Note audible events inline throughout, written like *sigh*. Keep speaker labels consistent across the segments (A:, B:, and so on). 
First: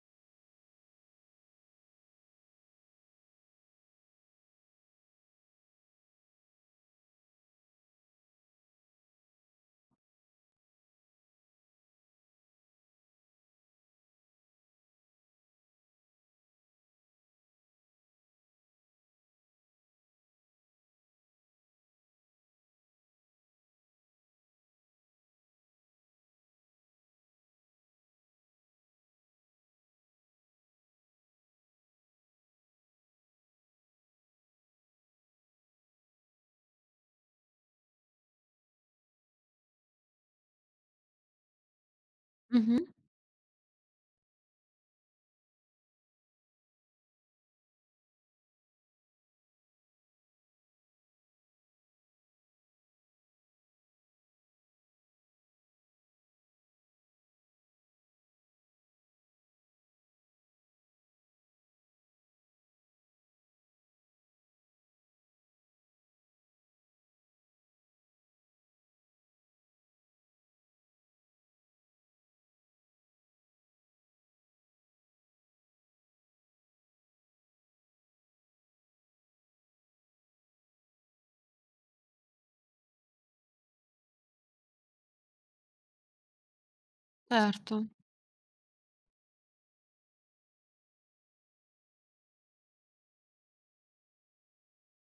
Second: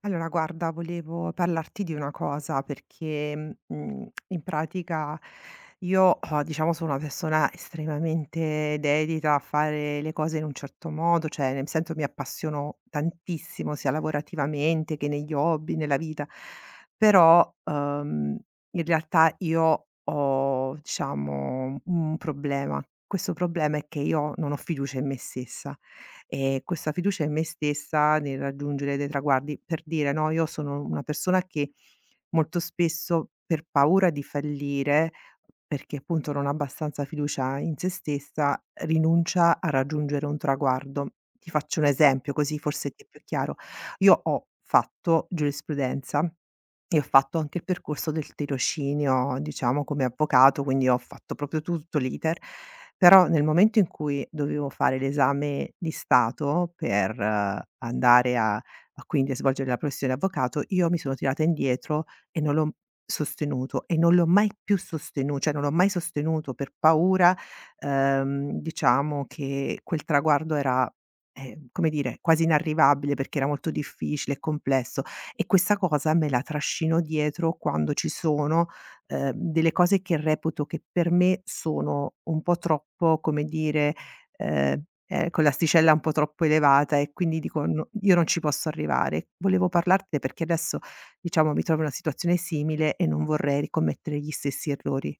A: Allora, guarda, volevo parlarti di una cosa perché, in pratica io, diciamo sono una persona estremamente dedita a fare le cose in un certo modo, cioè nel senso mi appassiono tantissimo sia lavorativamente che negli hobby, nella vita. Però, in realtà io ho diciamo un problema. Questo problema è che io non ho fiducia in me stessa questa fiducia in me stessa nel raggiungere dei traguardi. Per dire, no, io sono una persona che molto spesso per paura di fallire, perché appunto non ha abbastanza fiducia in se stessa, rinuncia a raggiungere un traguardo. Ti faccio un esempio così
B: Mh-mh,
A: forse ti è più chiaro. Io ho fatto giurisprudenza, io ho fatto anche il percorso del tirocinio, diciamo, come avvocato, quindi ho fatto proprio tutto l'iter, però nel momento in cui dovevo fare l'esame di Stato per andare a quindi a svolgere la professione di avvocato, io mi sono tirata indietro e non l'ho sostenuto e non l'ho mai più sostenu cioè non l'ho mai sostenuto per paura, diciamo, che quel traguardo era, come dire, quasi inarrivabile perché era molto difficile e complesso. E questa cosa me la trascino dietro quando ci sono, delle cose che reputo che per me sono un po' troppo, come dire, con l'asticella un po' troppo elevata e quindi dico:
B: certo.
A: "No, io non ci posso arrivare". Volevo parlartene perché adesso, diciamo, mi trovo in una situazione simile e non vorrei ricommettere gli stessi errori.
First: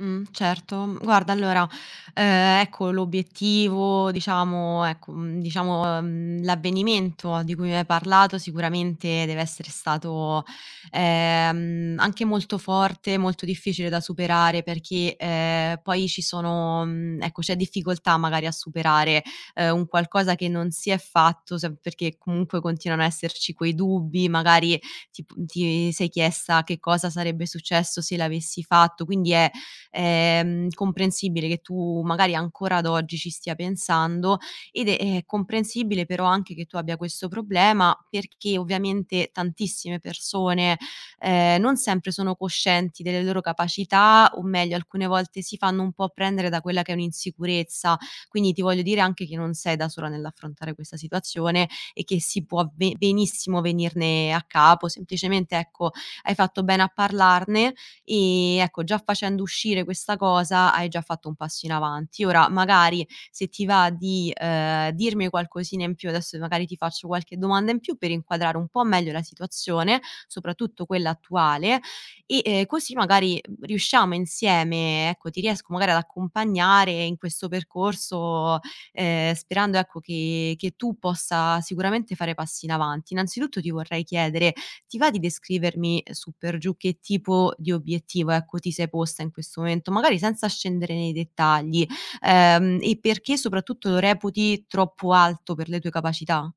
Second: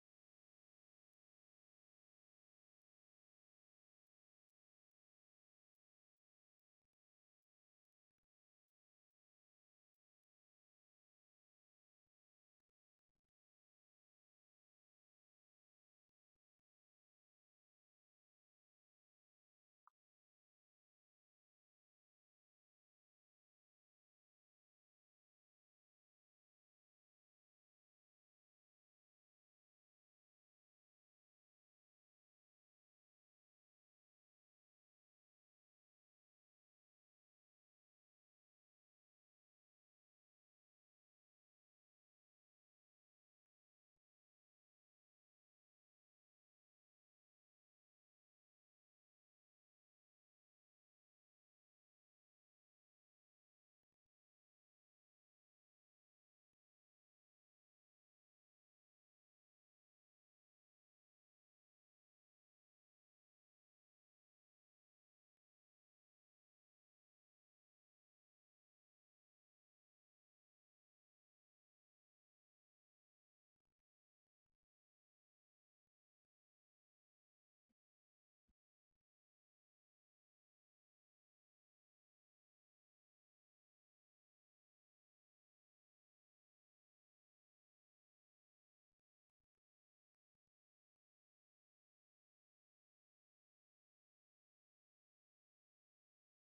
B: Certo. Mm, guarda allora, ecco l'obiettivo, diciamo ecco, diciamo, l'avvenimento di cui mi hai parlato sicuramente deve essere stato, anche molto forte, molto difficile da superare perché, poi ci sono ecco c'è difficoltà magari a superare, un qualcosa che non si è fatto sem perché comunque continuano a esserci quei dubbi, magari ti sei chiesta che cosa sarebbe successo se l'avessi fatto, quindi è comprensibile che tu magari ancora ad oggi ci stia pensando ed è comprensibile però anche che tu abbia questo problema perché ovviamente tantissime persone, non sempre sono coscienti delle loro capacità o meglio alcune volte si fanno un po' prendere da quella che è un'insicurezza. Quindi ti voglio dire anche che non sei da sola nell'affrontare questa situazione e che si può be benissimo venirne a capo, semplicemente ecco hai fatto bene a parlarne. Ecco, già facendo uscire questa cosa hai già fatto un passo in avanti. Ora magari se ti va di, dirmi qualcosina in più, adesso magari ti faccio qualche domanda in più per inquadrare un po' meglio la situazione, soprattutto quella attuale, e, così magari riusciamo insieme ecco, ti riesco magari ad accompagnare in questo percorso, sperando ecco che tu possa sicuramente fare passi in avanti. Innanzitutto ti vorrei chiedere ti va di descrivermi su per giù che tipo di obiettivo, ecco, ti sei posta in questo momento, magari senza scendere nei dettagli, e perché soprattutto lo reputi troppo alto per le tue capacità?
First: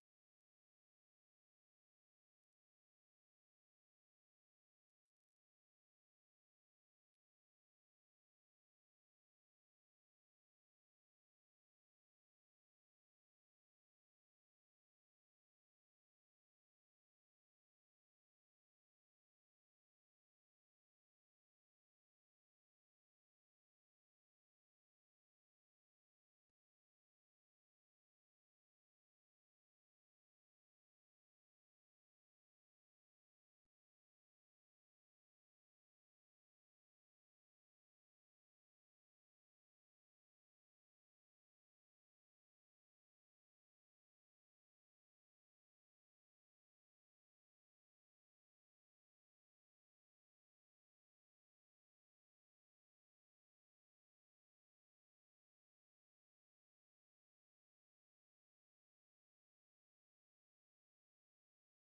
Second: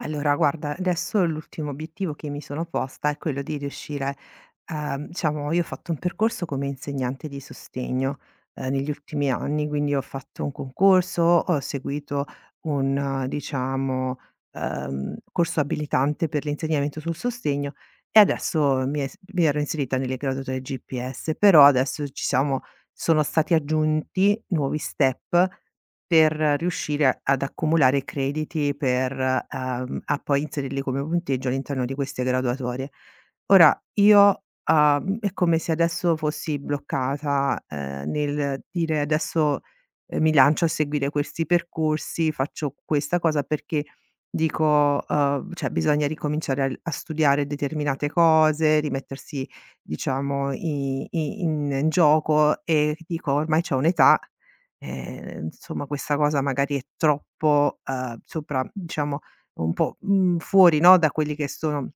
A: Allora guarda, adesso l'ultimo obiettivo che mi sono posta è quello di riuscire a diciamo io ho fatto un percorso come insegnante di sostegno, negli ultimi anni, quindi ho fatto un concorso, ho seguito un diciamo, corso abilitante per l'insegnamento sul sostegno e adesso mi ero inserita nelle graduatorie GPS, però adesso ci siamo sono stati aggiunti nuovi step per riuscire a ad accumulare crediti per, a poi inserirli come punteggio all'interno di queste graduatorie. Ora io, è come se adesso fossi bloccata, nel dire: "Adesso, mi lancio a seguire questi percorsi, faccio questa cosa", perché dico, cioè bisogna ricominciare al a studiare determinate cose, rimettersi diciamo i in gioco e dico: "Ormai c'ho un'età, insomma questa cosa magari è troppo, sopra diciamo un po', fuori, no, da quelli che sono".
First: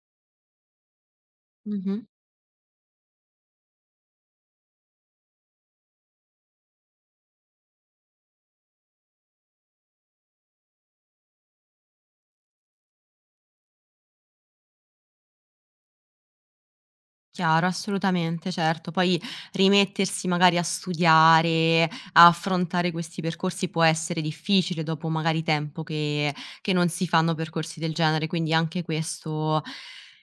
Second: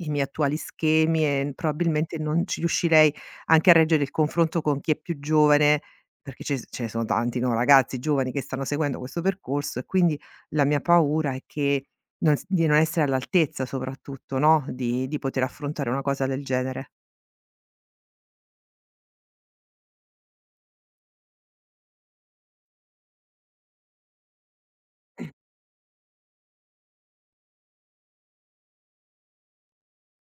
A: I miei attuali schemi e
B: Mh-mh.
A: probabilmente non ci riuscirei anche a reggere il confronto con chi è più giovane, perché ce ne sono tanti, no, ragazzi giovani che stanno seguendo questo percorso e quindi la mia paura è che non s di non essere all'altezza soprattutto, no, di poter affrontare una cosa del genere.
B: Chiaro, assolutamente, certo. Poi rimettersi magari a studiare, a affrontare questi percorsi può essere difficile dopo magari tempo che non si fanno percorsi del genere, quindi anche questo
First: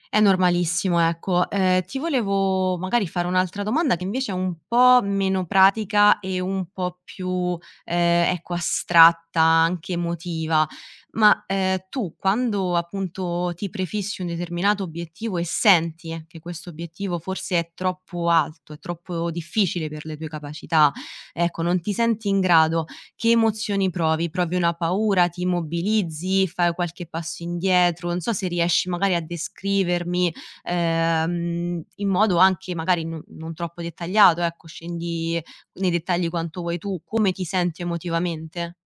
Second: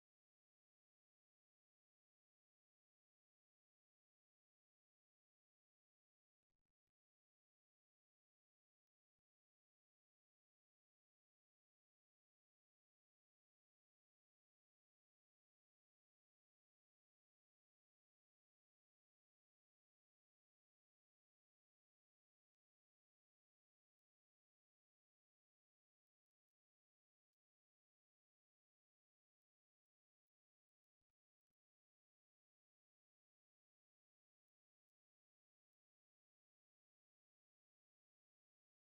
B: è normalissimo, ecco. Ti volevo magari fare un'altra domanda che invece è un po' meno pratica e un po' più, ecco, astratta, anche emotiva. Ma, tu quando appunto ti prefissi un determinato obiettivo e senti che questo obiettivo forse è troppo alto, è troppo difficile per le tue capacità, ecco, non ti senti in grado, che emozioni provi? Provi una paura, ti immobilizzi, fai qualche passo indietro? Non so se riesci magari a descrivermi, in modo anche magari non troppo dettagliato, ecco, scendi nei dettagli quanto vuoi tu, come ti senti emotivamente?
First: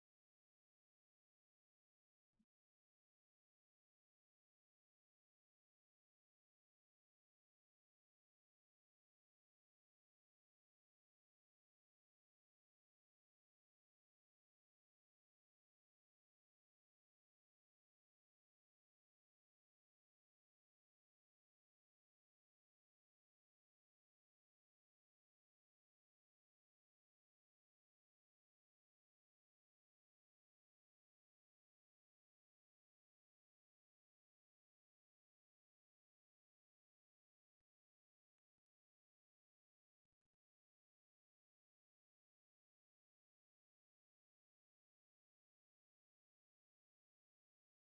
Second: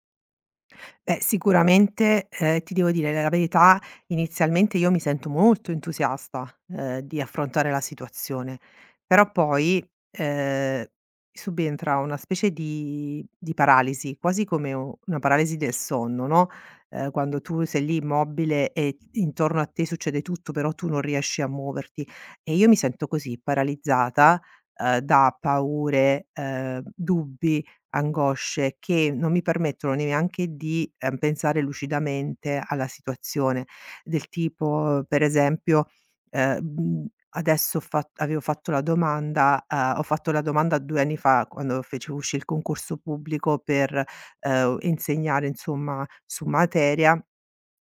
A: Beh, sicuramente, ti devo dire la verità, inizialmente io mi sento molto entusiasta, di affrontare la situazione, però poi, ehm, subentra una specie di paralisi, quasi come u una paralisi del sonno, no, quando tu sei lì immobile e intorno a te succede tutto, però tu non riesci a muoverti. E io mi sento così, paralizzata, da paure, dubbi, angosce che non mi permettono neanche di, pensare lucidamente alla situazione, del tipo per esempio, ehm, mhmm, adesso ho fa avevo fatto la domanda ho fatto la domanda 2 anni fa quando feci uscì il concorso pubblico per, insegnare insomma su materia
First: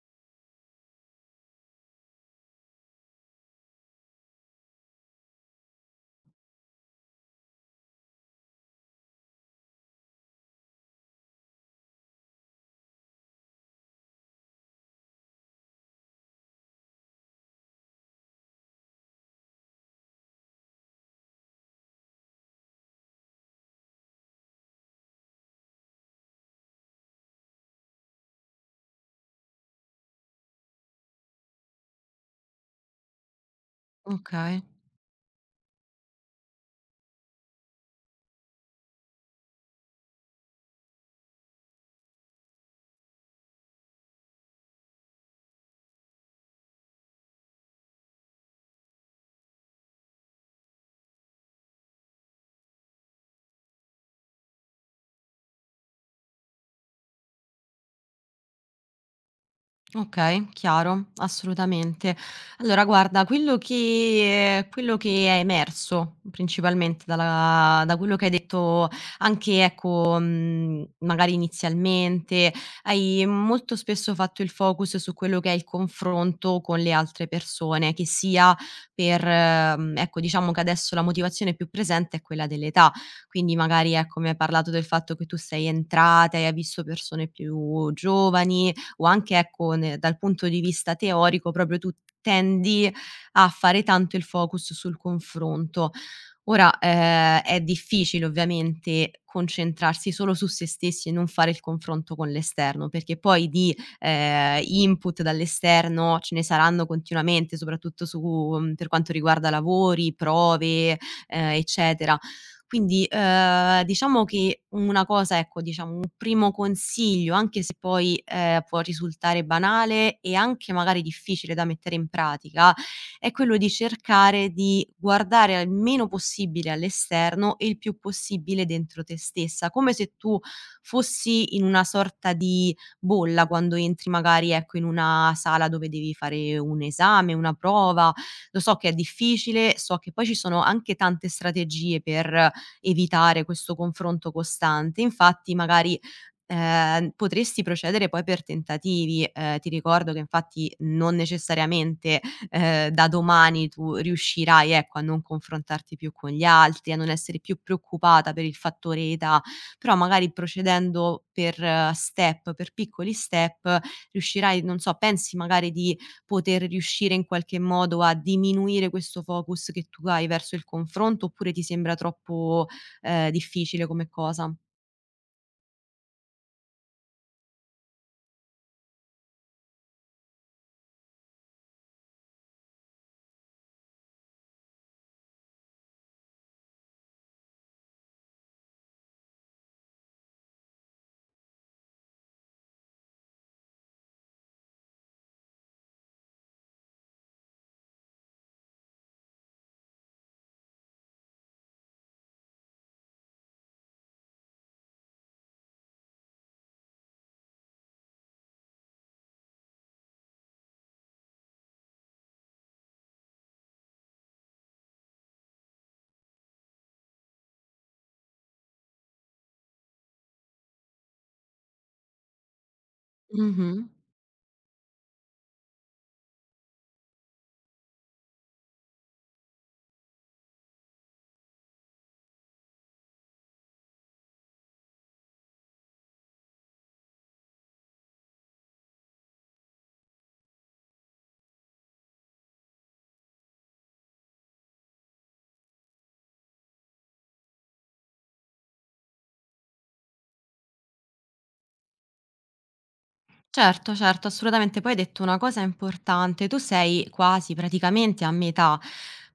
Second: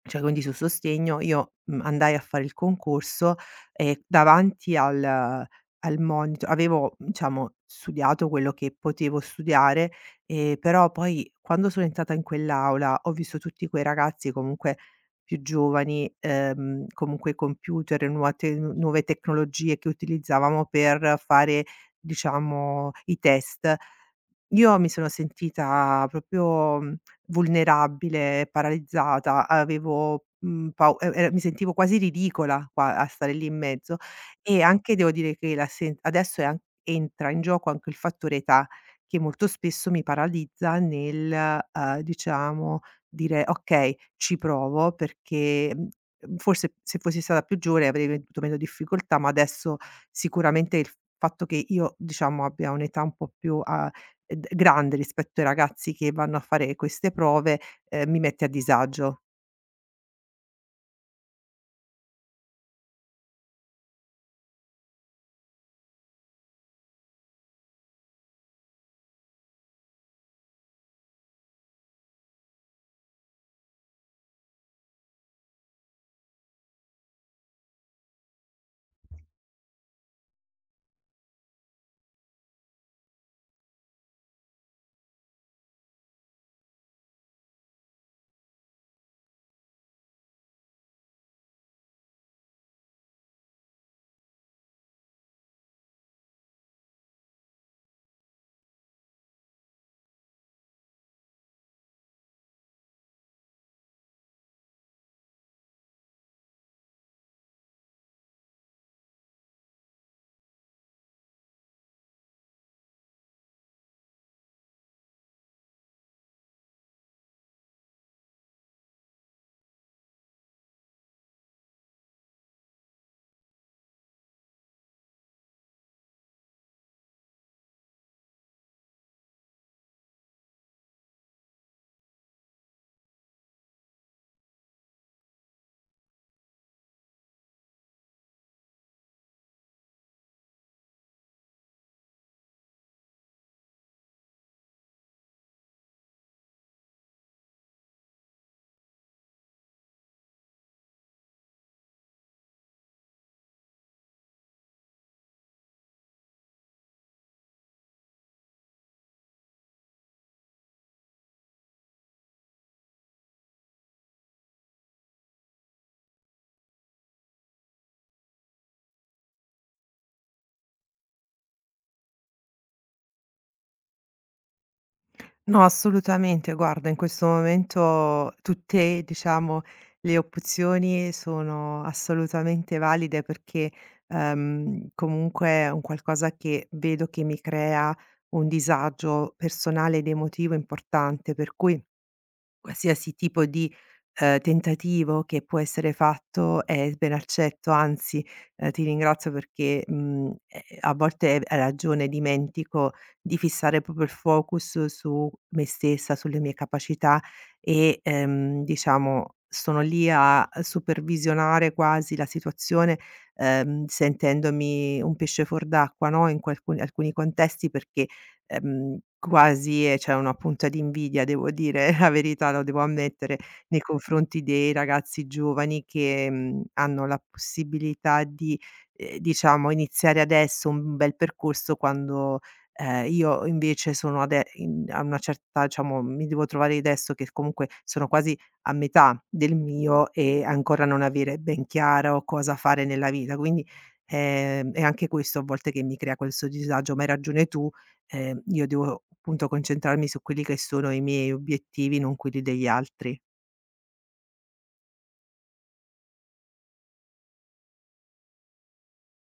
A: cioè quindi su sostegno io, andai a fare il concorso e davanti al monitor avevo, diciamo, studiato quello che potevo studiare, però poi quando sono entrata in quell'aula ho visto tutti quei ragazzi comunque più giovani, comunque computer e nuova te nuove tecnologie che utilizzavamo per fare, diciamo, i test. Io mi sono sentita proprio, vulnerabile, paralizzata, avevo, pau e mi sentivo quasi ridicola qua a stare lì in mezzo e
B: Okay.
A: anche devo dire che la sen adesso è an entra in gioco anche il fattore età, che molto spesso mi paralizza nel, diciamo dire: "Okay, ci provo", perché, forse se fossi stata più giovane avrei avuto meno difficoltà, ma adesso sicuramente il fatto che io, diciamo, abbia un'età un po' più a d grande rispetto ai ragazzi che vanno a fare queste prove, mi mette a disagio.
B: Okay, chiaro, assolutamente. Allora guarda, quello che è emerso principalmente dalla da quello che hai detto anche, ecco, magari inizialmente, hai molto spesso fatto il focus su quello che è il confronto con le altre persone, che sia per ecco, diciamo che adesso la motivazione più presente è quella dell'età, quindi magari, ecco, mi hai parlato del fatto che tu sei entrata e hai visto persone più giovani, o anche ecco ne dal punto di vista teorico proprio tu tendi a fare tanto il focus sul confronto. Ora, è difficile ovviamente concentrarsi solo su se stessi e non fare il confronto con l'esterno, perché poi di, input dall'esterno ce ne saranno continuamente, soprattutto su per quanto riguarda lavori, prove, eccetera. Quindi, diciamo che una cosa ecco, diciamo un primo consiglio, anche se poi, può risultare banale e anche magari difficile da mettere in pratica, è quello di cercare di guardare al meno possibile all'esterno e il più possibile dentro te stessa, come se tu fossi in una sorta di bolla quando entri magari, ecco, in una sala dove devi fare un esame, una prova. Lo so che è difficile, so che poi ci sono anche tante strategie per evitare questo confronto costante. Infatti magari, potresti procedere poi per tentativi. Ti ricordo che infatti non necessariamente da domani tu riuscirai, ecco, a non confrontarti più con gli altri, a non essere più preoccupata per il fattore età, però magari procedendo per step, per piccoli step, riuscirai non so, pensi magari di poter riuscire in qualche modo a diminuire questo focus che tu hai verso il confronto, oppure ti sembra troppo, difficile come cosa?
A: No, assolutamente. Guarda, in questo momento tutte, diciamo, le opzioni sono assolutamente valide perché, comunque è un qualcosa che vedo che mi crea un disagio personale ed emotivo importante, per cui qualsiasi tipo di, tentativo che può essere fatto è ben accetto, anzi, ti ringrazio perché, a volte hai ragione, dimentico di fissare proprio il focus su me stessa, sulle mie capacità e, diciamo sono lì a supervisionare quasi la situazione, sentendomi un pesce fuor d'acqua, no, in qualcu alcuni contesti perché quasi c'è una punta di invidia, devo dire *laughs* la verità, lo devo ammettere,
B: Mh-mh.
A: nei confronti dei ragazzi giovani che, hanno la possibilità di, diciamo iniziare adesso un bel percorso quando, io invece sono ade in a una certa diciamo mi devo trovare adesso che comunque sono quasi a metà del mio e ancora non avere ben chiaro cosa fare nella vita. Quindi, è anche questo a volte che mi crea questo disagio, ma hai ragione tu. Io devo appunto concentrarmi su quelli che sono i miei obiettivi, non quelli degli altri.
B: Certo, certo, assolutamente. Poi hai detto una cosa importante, tu sei quasi praticamente a metà,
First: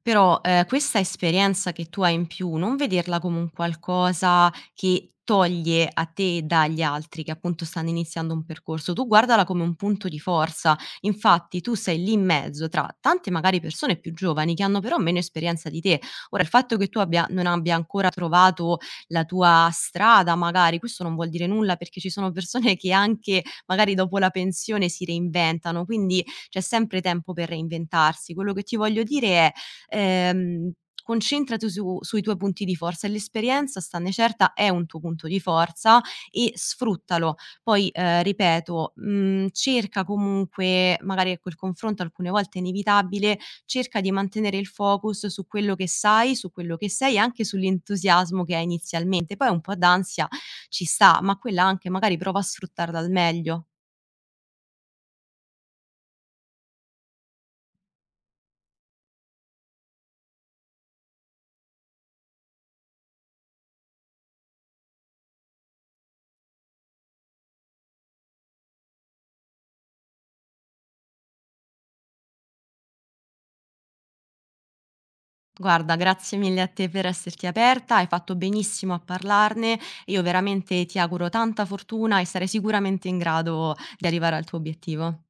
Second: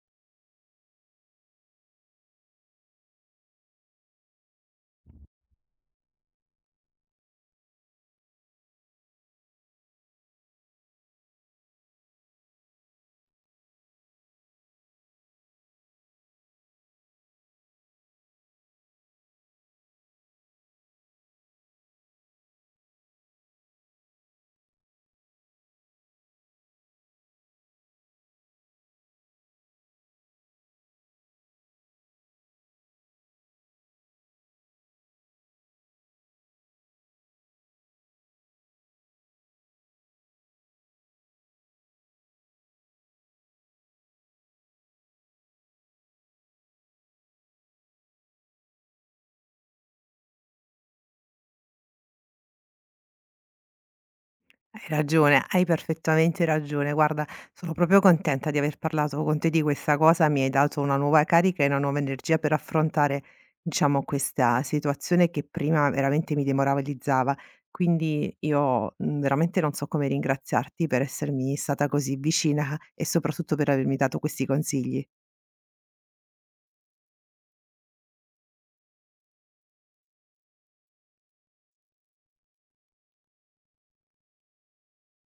B: però questa esperienza che tu hai in più, non vederla come un qualcosa che toglie a te dagli altri che appunto stanno iniziando un percorso, tu guardala come un punto di forza. Infatti tu sei lì in mezzo tra tante magari persone più giovani che hanno però meno esperienza di te. Ora il fatto che tu abbia, non abbia ancora trovato la tua strada, magari questo non vuol dire nulla perché ci sono persone che anche magari dopo la pensione si reinventano, quindi c'è sempre tempo per reinventarsi. Quello che ti voglio dire è, concentrati su sui tuoi punti di forza e l'esperienza, stanne certa, è un tuo punto di forza e sfruttalo. Poi, ripeto, cerca comunque, magari ecco il confronto alcune volte è inevitabile, cerca di mantenere il focus su quello che sai, su quello che sei e anche sull'entusiasmo che hai inizialmente. Poi un po' d'ansia ci sta, ma quella anche magari prova a sfruttarla al meglio.
A: Hai ragione, hai perfettamente ragione. Guarda, sono proprio contenta di aver parlato con te di questa cosa, mi hai dato una nuova carica e una nuova energia per affrontare, diciamo, questa situazione che prima veramente mi demoralizzava. Quindi io, veramente non so come ringraziarti per essermi stata così vicina e soprattutto per avermi dato questi consigli.
B: Guarda, grazie mille a te per esserti aperta, hai fatto benissimo a parlarne. Io veramente ti auguro tanta fortuna e sarai sicuramente in grado di arrivare al tuo obiettivo.